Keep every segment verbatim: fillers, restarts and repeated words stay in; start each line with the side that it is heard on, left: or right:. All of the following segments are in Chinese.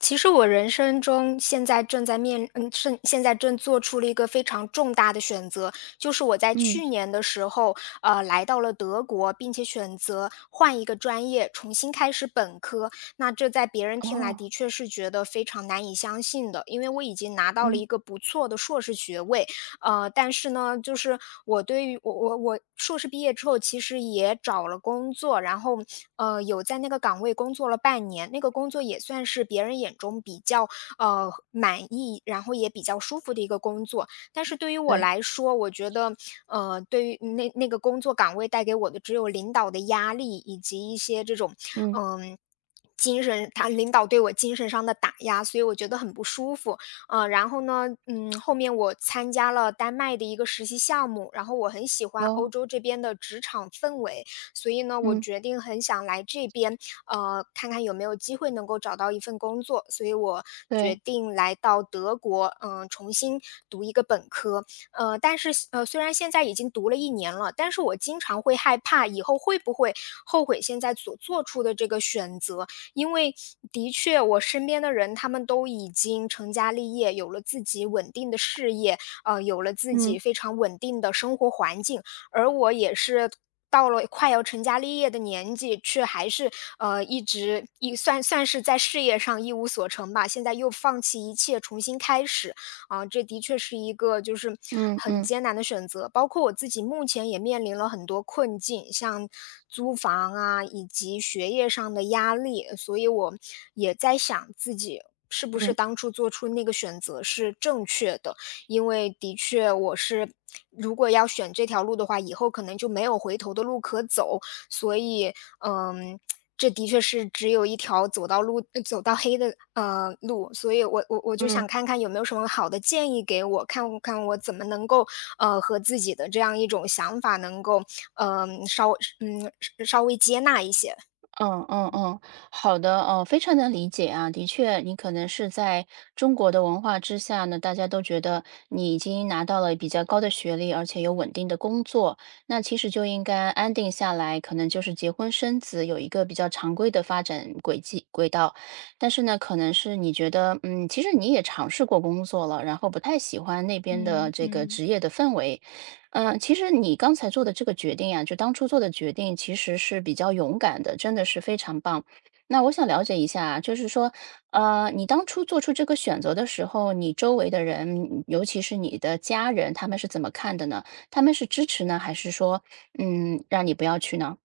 left: 其实我人生中现在正在面，嗯，是现在正做出了一个非常重大的选择，就是我在
right: 嗯，
left: 去年的时候，呃，来到了德国，并且选择换一个专业，重新开始本科。那这在别人听来
right: 哦，
left: 的确是觉得非常难以相信的，因为我已经拿到了
right: 嗯，
left: 一个不错的硕士学位，呃，但是呢，就是我对于我我我硕士毕业之后，其实也找了工作，然后呃，有在那个岗位工作了半年，那个工作也算是别人眼中比较呃满意，然后也比较舒服的一个工作。但是对于我
right: 对，
left: 来说，我觉得呃，对于那那个工作岗位带给我的只有领导的压力，以及一些这种
right: 嗯，
left: 嗯。精神，他领导对我精神上的打压，所以我觉得很不舒服。呃，然后呢，嗯，后面我参加了丹麦的一个实习项目，然后我很喜欢欧
right: 哦，
left: 洲这边的职场氛围，所以呢，我
right: 嗯，
left: 决定很想来这边，呃，看看有没有机会能够找到一份工作，所以我决
right: 对，
left: 定来到德国，嗯，重新读一个本科。呃，但是呃，虽然现在已经读了一年了，但是我经常会害怕以后会不会后悔现在所做出的这个选择，因为的确我身边的人他们都已经成家立业，有了自己稳定的事业，呃，有了自
right: 嗯，
left: 己非常稳定的生活环境，而我也是到了快要成家立业的年纪，却还是呃一直一算算是在事业上一无所成吧。现在又放弃一切，重新开始啊，这的确是一个就是
right: 嗯
left: 很
right: 嗯
left: 艰难的选择。包括我自己目前也面临了很多困境，像租房啊，以及学业上的压力，所以我也在想自己。是不是
right: 嗯
left: 当初做出那个选择是正确的？因为的确我是如果要选这条路的话，以后可能就没有回头的路可走，所以，嗯，这的确是只有一条走到路走到黑的，呃，路，所以我我我就
right: 嗯。
left: 想看看有没有什么好的建议给我，看看我怎么能够，呃，和自己的这样一种想法能够嗯，呃，稍嗯，稍微接纳一些。
right: 嗯嗯嗯，好的，哦，非常能理解啊。的确，你可能是在中国的文化之下呢，大家都觉得你已经拿到了比较高的学历，而且有稳定的工作，那其实就应该安定下来，可能就是结婚生子，有一个比较常规的发展轨迹轨道。但是呢，可能是你觉得，嗯，其实你也尝试过工作了，然后不太喜欢那边的
left: 嗯
right: 这个
left: 嗯。
right: 职业的氛围。嗯，呃其实你刚才做的这个决定呀，就当初做的决定，其实是比较勇敢的，真的是非常棒。那我想了解一下啊，就是说，呃，你当初做出这个选择的时候，你周围的人，尤其是你的家人，他们是怎么看的呢？他们是支持呢，还是说，嗯，让你不要去呢？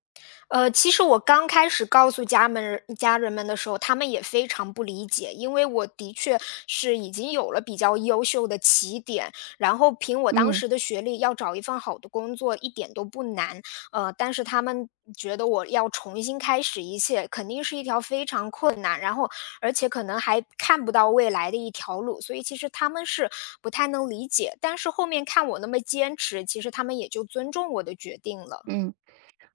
left: 呃，其实我刚开始告诉家们家人们的时候，他们也非常不理解，因为我的确是已经有了比较优秀的起点，然后凭我当
right: 嗯
left: 时的学历要找一份好的工作一点都不难，呃，但是他们觉得我要重新开始一切，肯定是一条非常困难，然后而且可能还看不到未来的一条路，所以其实他们是不太能理解，但是后面看我那么坚持，其实他们也就尊重我的决定了。
right: 嗯。嗯，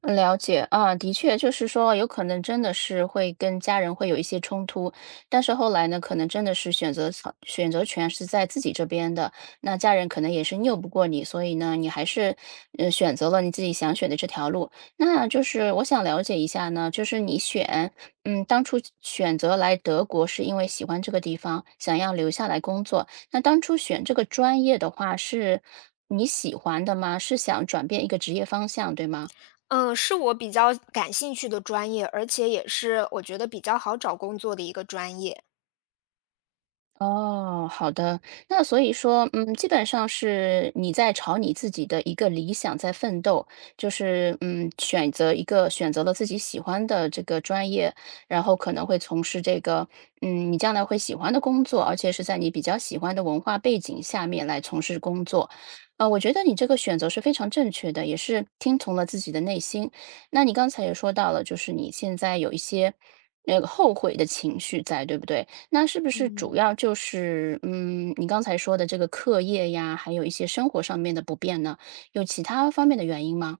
right: 了解啊。的确，就是说，有可能真的是会跟家人会有一些冲突，但是后来呢，可能真的是选择草选择权是在自己这边的，那家人可能也是拗不过你，所以呢，你还是呃选择了你自己想选的这条路。那就是我想了解一下呢，就是你选，嗯，当初选择来德国是因为喜欢这个地方，想要留下来工作。那当初选这个专业的话，是你喜欢的吗？是想转变一个职业方向，对吗？
left: 嗯，是我比较感兴趣的专业，而且也是我觉得比较好找工作的一个专业。
right: 哦，好的。那所以说，嗯，基本上是你在朝你自己的一个理想在奋斗，就是嗯，选择一个选择了自己喜欢的这个专业，然后可能会从事这个，嗯，你将来会喜欢的工作，而且是在你比较喜欢的文化背景下面来从事工作。呃，我觉得你这个选择是非常正确的，也是听从了自己的内心。那你刚才也说到了，就是你现在有一些那个后悔的情绪在，对不对？那是不是主
left: 嗯。
right: 要就是，嗯，你刚才说的这个课业呀，还有一些生活上面的不便呢，有其他方面的原因吗？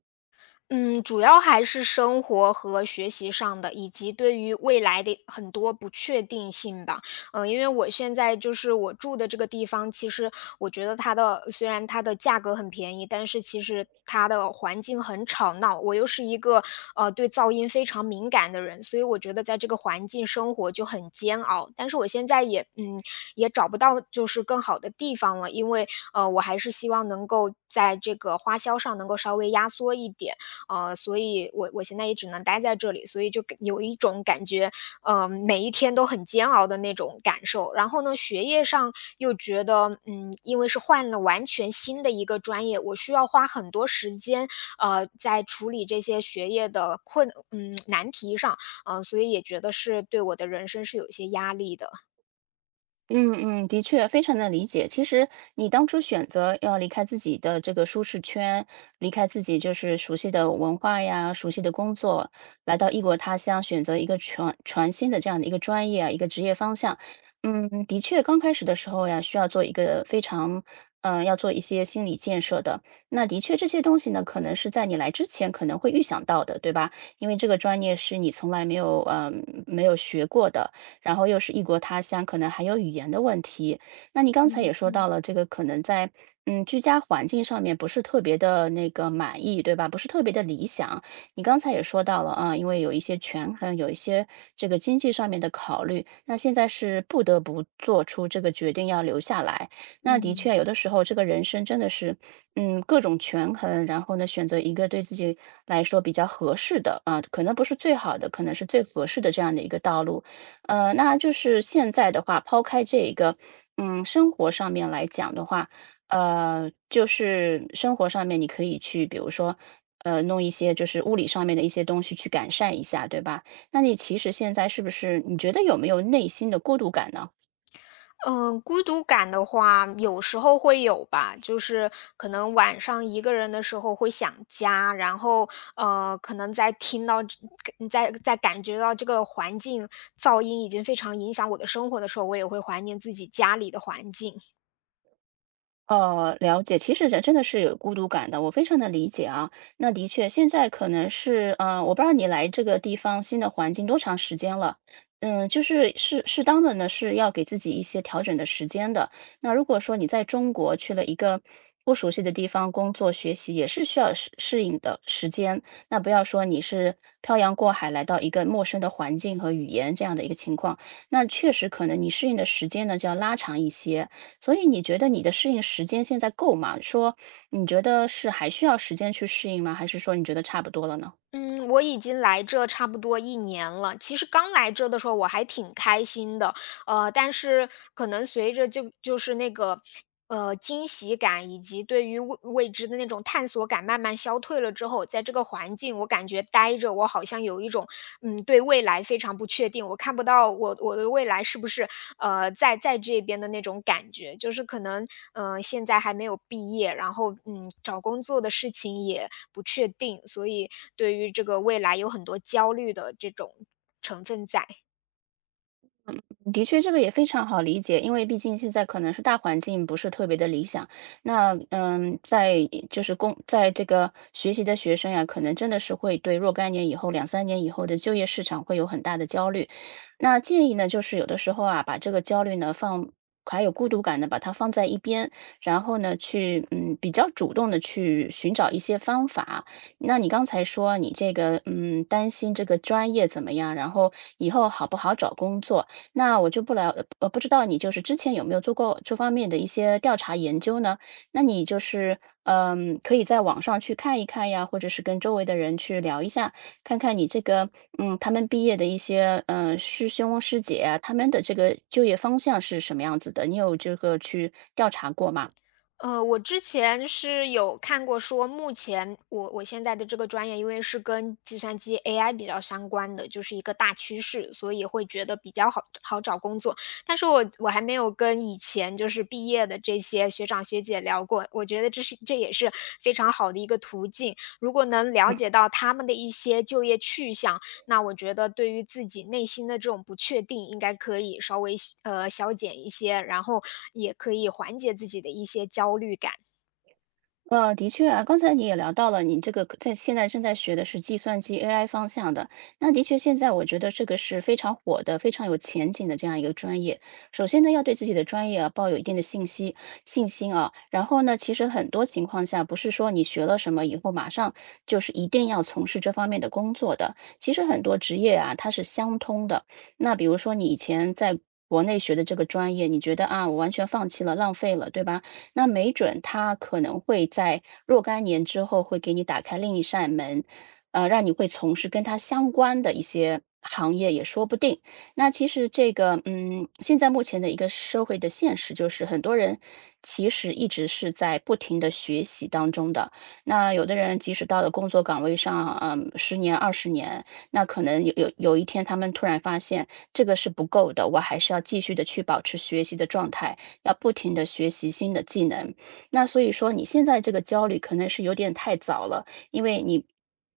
left: 嗯，主要还是生活和学习上的，以及对于未来的很多不确定性吧。嗯，因为我现在就是我住的这个地方，其实我觉得它的虽然它的价格很便宜，但是其实它的环境很吵闹。我又是一个呃对噪音非常敏感的人，所以我觉得在这个环境生活就很煎熬。但是我现在也嗯也找不到就是更好的地方了，因为呃我还是希望能够在这个花销上能够稍微压缩一点。呃，所以我我现在也只能待在这里，所以就给有一种感觉，呃，每一天都很煎熬的那种感受。然后呢，学业上又觉得，嗯，因为是换了完全新的一个专业，我需要花很多时间，呃，在处理这些学业的困，嗯，难题上，嗯，所以也觉得是对我的人生是有一些压力的。
right: 嗯嗯，的确，非常的理解。其实你当初选择要离开自己的这个舒适圈，离开自己就是熟悉的文化呀、熟悉的工作，来到异国他乡，选择一个全全新的这样的一个专业啊、一个职业方向。嗯，的确，刚开始的时候呀，需要做一个非常，呃，要做一些心理建设的。那的确，这些东西呢，可能是在你来之前可能会预想到的，对吧？因为这个专业是你从来没有，嗯、没有学过的。然后又是异国他乡，可能还有语言的问题。那你刚才
left: 嗯
right: 也说到
left: 嗯
right: 了，这个可能在嗯居家环境上面不是特别的那个满意，对吧？不是特别的理想。你刚才也说到了啊，因为有一些权衡，有一些这个经济上面的考虑，那现在是不得不做出这个决定要留下来。那的
left: 嗯。
right: 确，有的时候这个人生真的是，嗯，各种权衡，然后呢，选择一个对自己来说比较合适的啊，可能不是最好的，可能是最合适的这样的一个道路。呃，那就是现在的话，抛开这个，嗯，生活上面来讲的话，呃，就是生活上面你可以去，比如说，呃，弄一些就是物理上面的一些东西去改善一下，对吧？那你其实现在是不是你觉得有没有内心的过渡感呢？
left: 嗯，孤独感的话，有时候会有吧，就是可能晚上一个人的时候会想家，然后呃，可能在听到这在在感觉到这个环境噪音已经非常影响我的生活的时候，我也会怀念自己家里的环境。
right: 呃，了解，其实人真的是有孤独感的，我非常的理解啊。那的确，现在可能是，呃，我不知道你来这个地方新的环境多长时间了，嗯，就是适适当的呢是要给自己一些调整的时间的。那如果说你在中国去了一个不熟悉的地方工作学习，也是需要适适应的时间。那不要说你是漂洋过海来到一个陌生的环境和语言这样的一个情况，那确实可能你适应的时间呢就要拉长一些。所以你觉得你的适应时间现在够吗？说你觉得是还需要时间去适应吗？还是说你觉得差不多了呢？
left: 嗯，我已经来这差不多一年了。其实刚来这的时候我还挺开心的，呃，但是可能随着就就是那个，呃，惊喜感以及对于未未知的那种探索感慢慢消退了之后，在这个环境我感觉待着，我好像有一种嗯，对未来非常不确定，我看不到我我的未来是不是，呃，在在这边的那种感觉。就是可能，嗯呃现在还没有毕业，然后，嗯，找工作的事情也不确定，所以对于这个未来有很多焦虑的这种成分在。
right: 的确，这个也非常好理解，因为毕竟现在可能是大环境不是特别的理想。那嗯，在就是工在这个学习的学生呀，可能真的是会对若干年以后、两三年以后的就业市场会有很大的焦虑。那建议呢，就是有的时候啊，把这个焦虑呢放。还有孤独感呢，把它放在一边，然后呢，去嗯比较主动的去寻找一些方法。那你刚才说你这个嗯担心这个专业怎么样，然后以后好不好找工作，那我就不了，呃，不知道你就是之前有没有做过这方面的一些调查研究呢？那你就是，嗯，可以在网上去看一看呀，或者是跟周围的人去聊一下，看看你这个，嗯，他们毕业的一些，嗯、师兄师姐啊，他们的这个就业方向是什么样子的？你有这个去调查过吗？
left: 呃，我之前是有看过说，目前我我现在的这个专业，因为是跟计算机 A I 比较相关的，就是一个大趋势，所以会觉得比较好好找工作。但是我我还没有跟以前就是毕业的这些学长学姐聊过，我觉得这是这也是非常好的一个途径。如果能了
right: 嗯。
left: 解到他们的一些就业去向，那我觉得对于自己内心的这种不确定，应该可以稍微呃，消减一些，然后也可以缓解自己的一些焦虑感。
right: 呃，的确啊，刚才你也聊到了，你这个在现在正在学的是计算机 A I 方向的。那的确，现在我觉得这个是非常火的、非常有前景的这样一个专业。首先呢，要对自己的专业啊抱有一定的信息信心啊。然后呢，其实很多情况下不是说你学了什么以后马上就是一定要从事这方面的工作的。其实很多职业啊，它是相通的。那比如说你以前在国内学的这个专业，你觉得啊，我完全放弃了，浪费了，对吧？那没准他可能会在若干年之后会给你打开另一扇门，呃，让你会从事跟他相关的一些行业也说不定。那其实这个，嗯，现在目前的一个社会的现实就是，很多人其实一直是在不停的学习当中的。那有的人即使到了工作岗位上，嗯，十年、二十年，那可能有有有一天他们突然发现这个是不够的，我还是要继续的去保持学习的状态。要不停的学习新的技能。那所以说你现在这个焦虑可能是有点太早了，因为你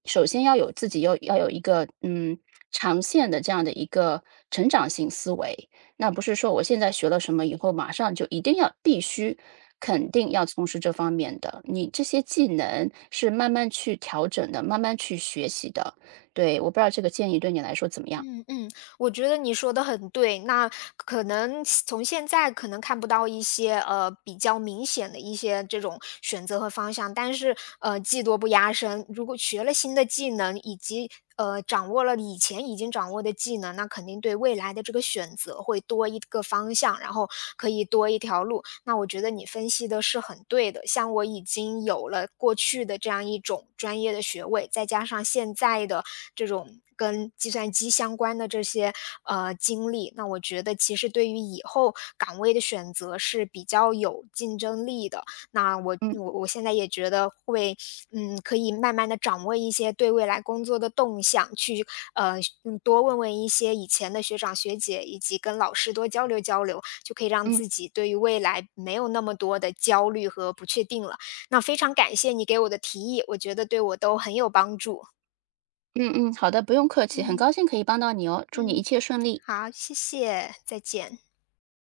right: 首先要有自己要要有一个嗯长线的这样的一个成长性思维，那不是说我现在学了什么以后马上就一定要必须。肯定要从事这方面的，你这些技能是慢慢去调整的，慢慢去学习的。对，我不知道这个建议对你来说怎么样？
left: 嗯嗯，我觉得你说的很对，那可能从现在可能看不到一些，呃，比较明显的一些这种选择和方向，但是，呃，技多不压身，如果学了新的技能，以及，呃，掌握了以前已经掌握的技能，那肯定对未来的这个选择会多一个方向，然后可以多一条路。那我觉得你分析的是很对的。像我已经有了过去的这样一种专业的学位，再加上现在的这种跟计算机相关的这些呃经历，那我觉得其实对于以后岗位的选择是比较有竞争力的。那我
right: 嗯
left: 我我现在也觉得会，嗯，可以慢慢的掌握一些对未来工作的动向，去呃嗯多问问一些以前的学长学姐，以及跟老师多交流交流。就可以让
right: 嗯
left: 自己对于未来没有那么多的焦虑和不确定了。那非常感谢你给我的提议，我觉得对我都很有帮助。
right: 嗯嗯，好的，不用客气，很
left: 嗯
right: 高兴可以帮到你哦，祝你一
left: 嗯，
right: 切顺利。
left: 好，谢谢，再见。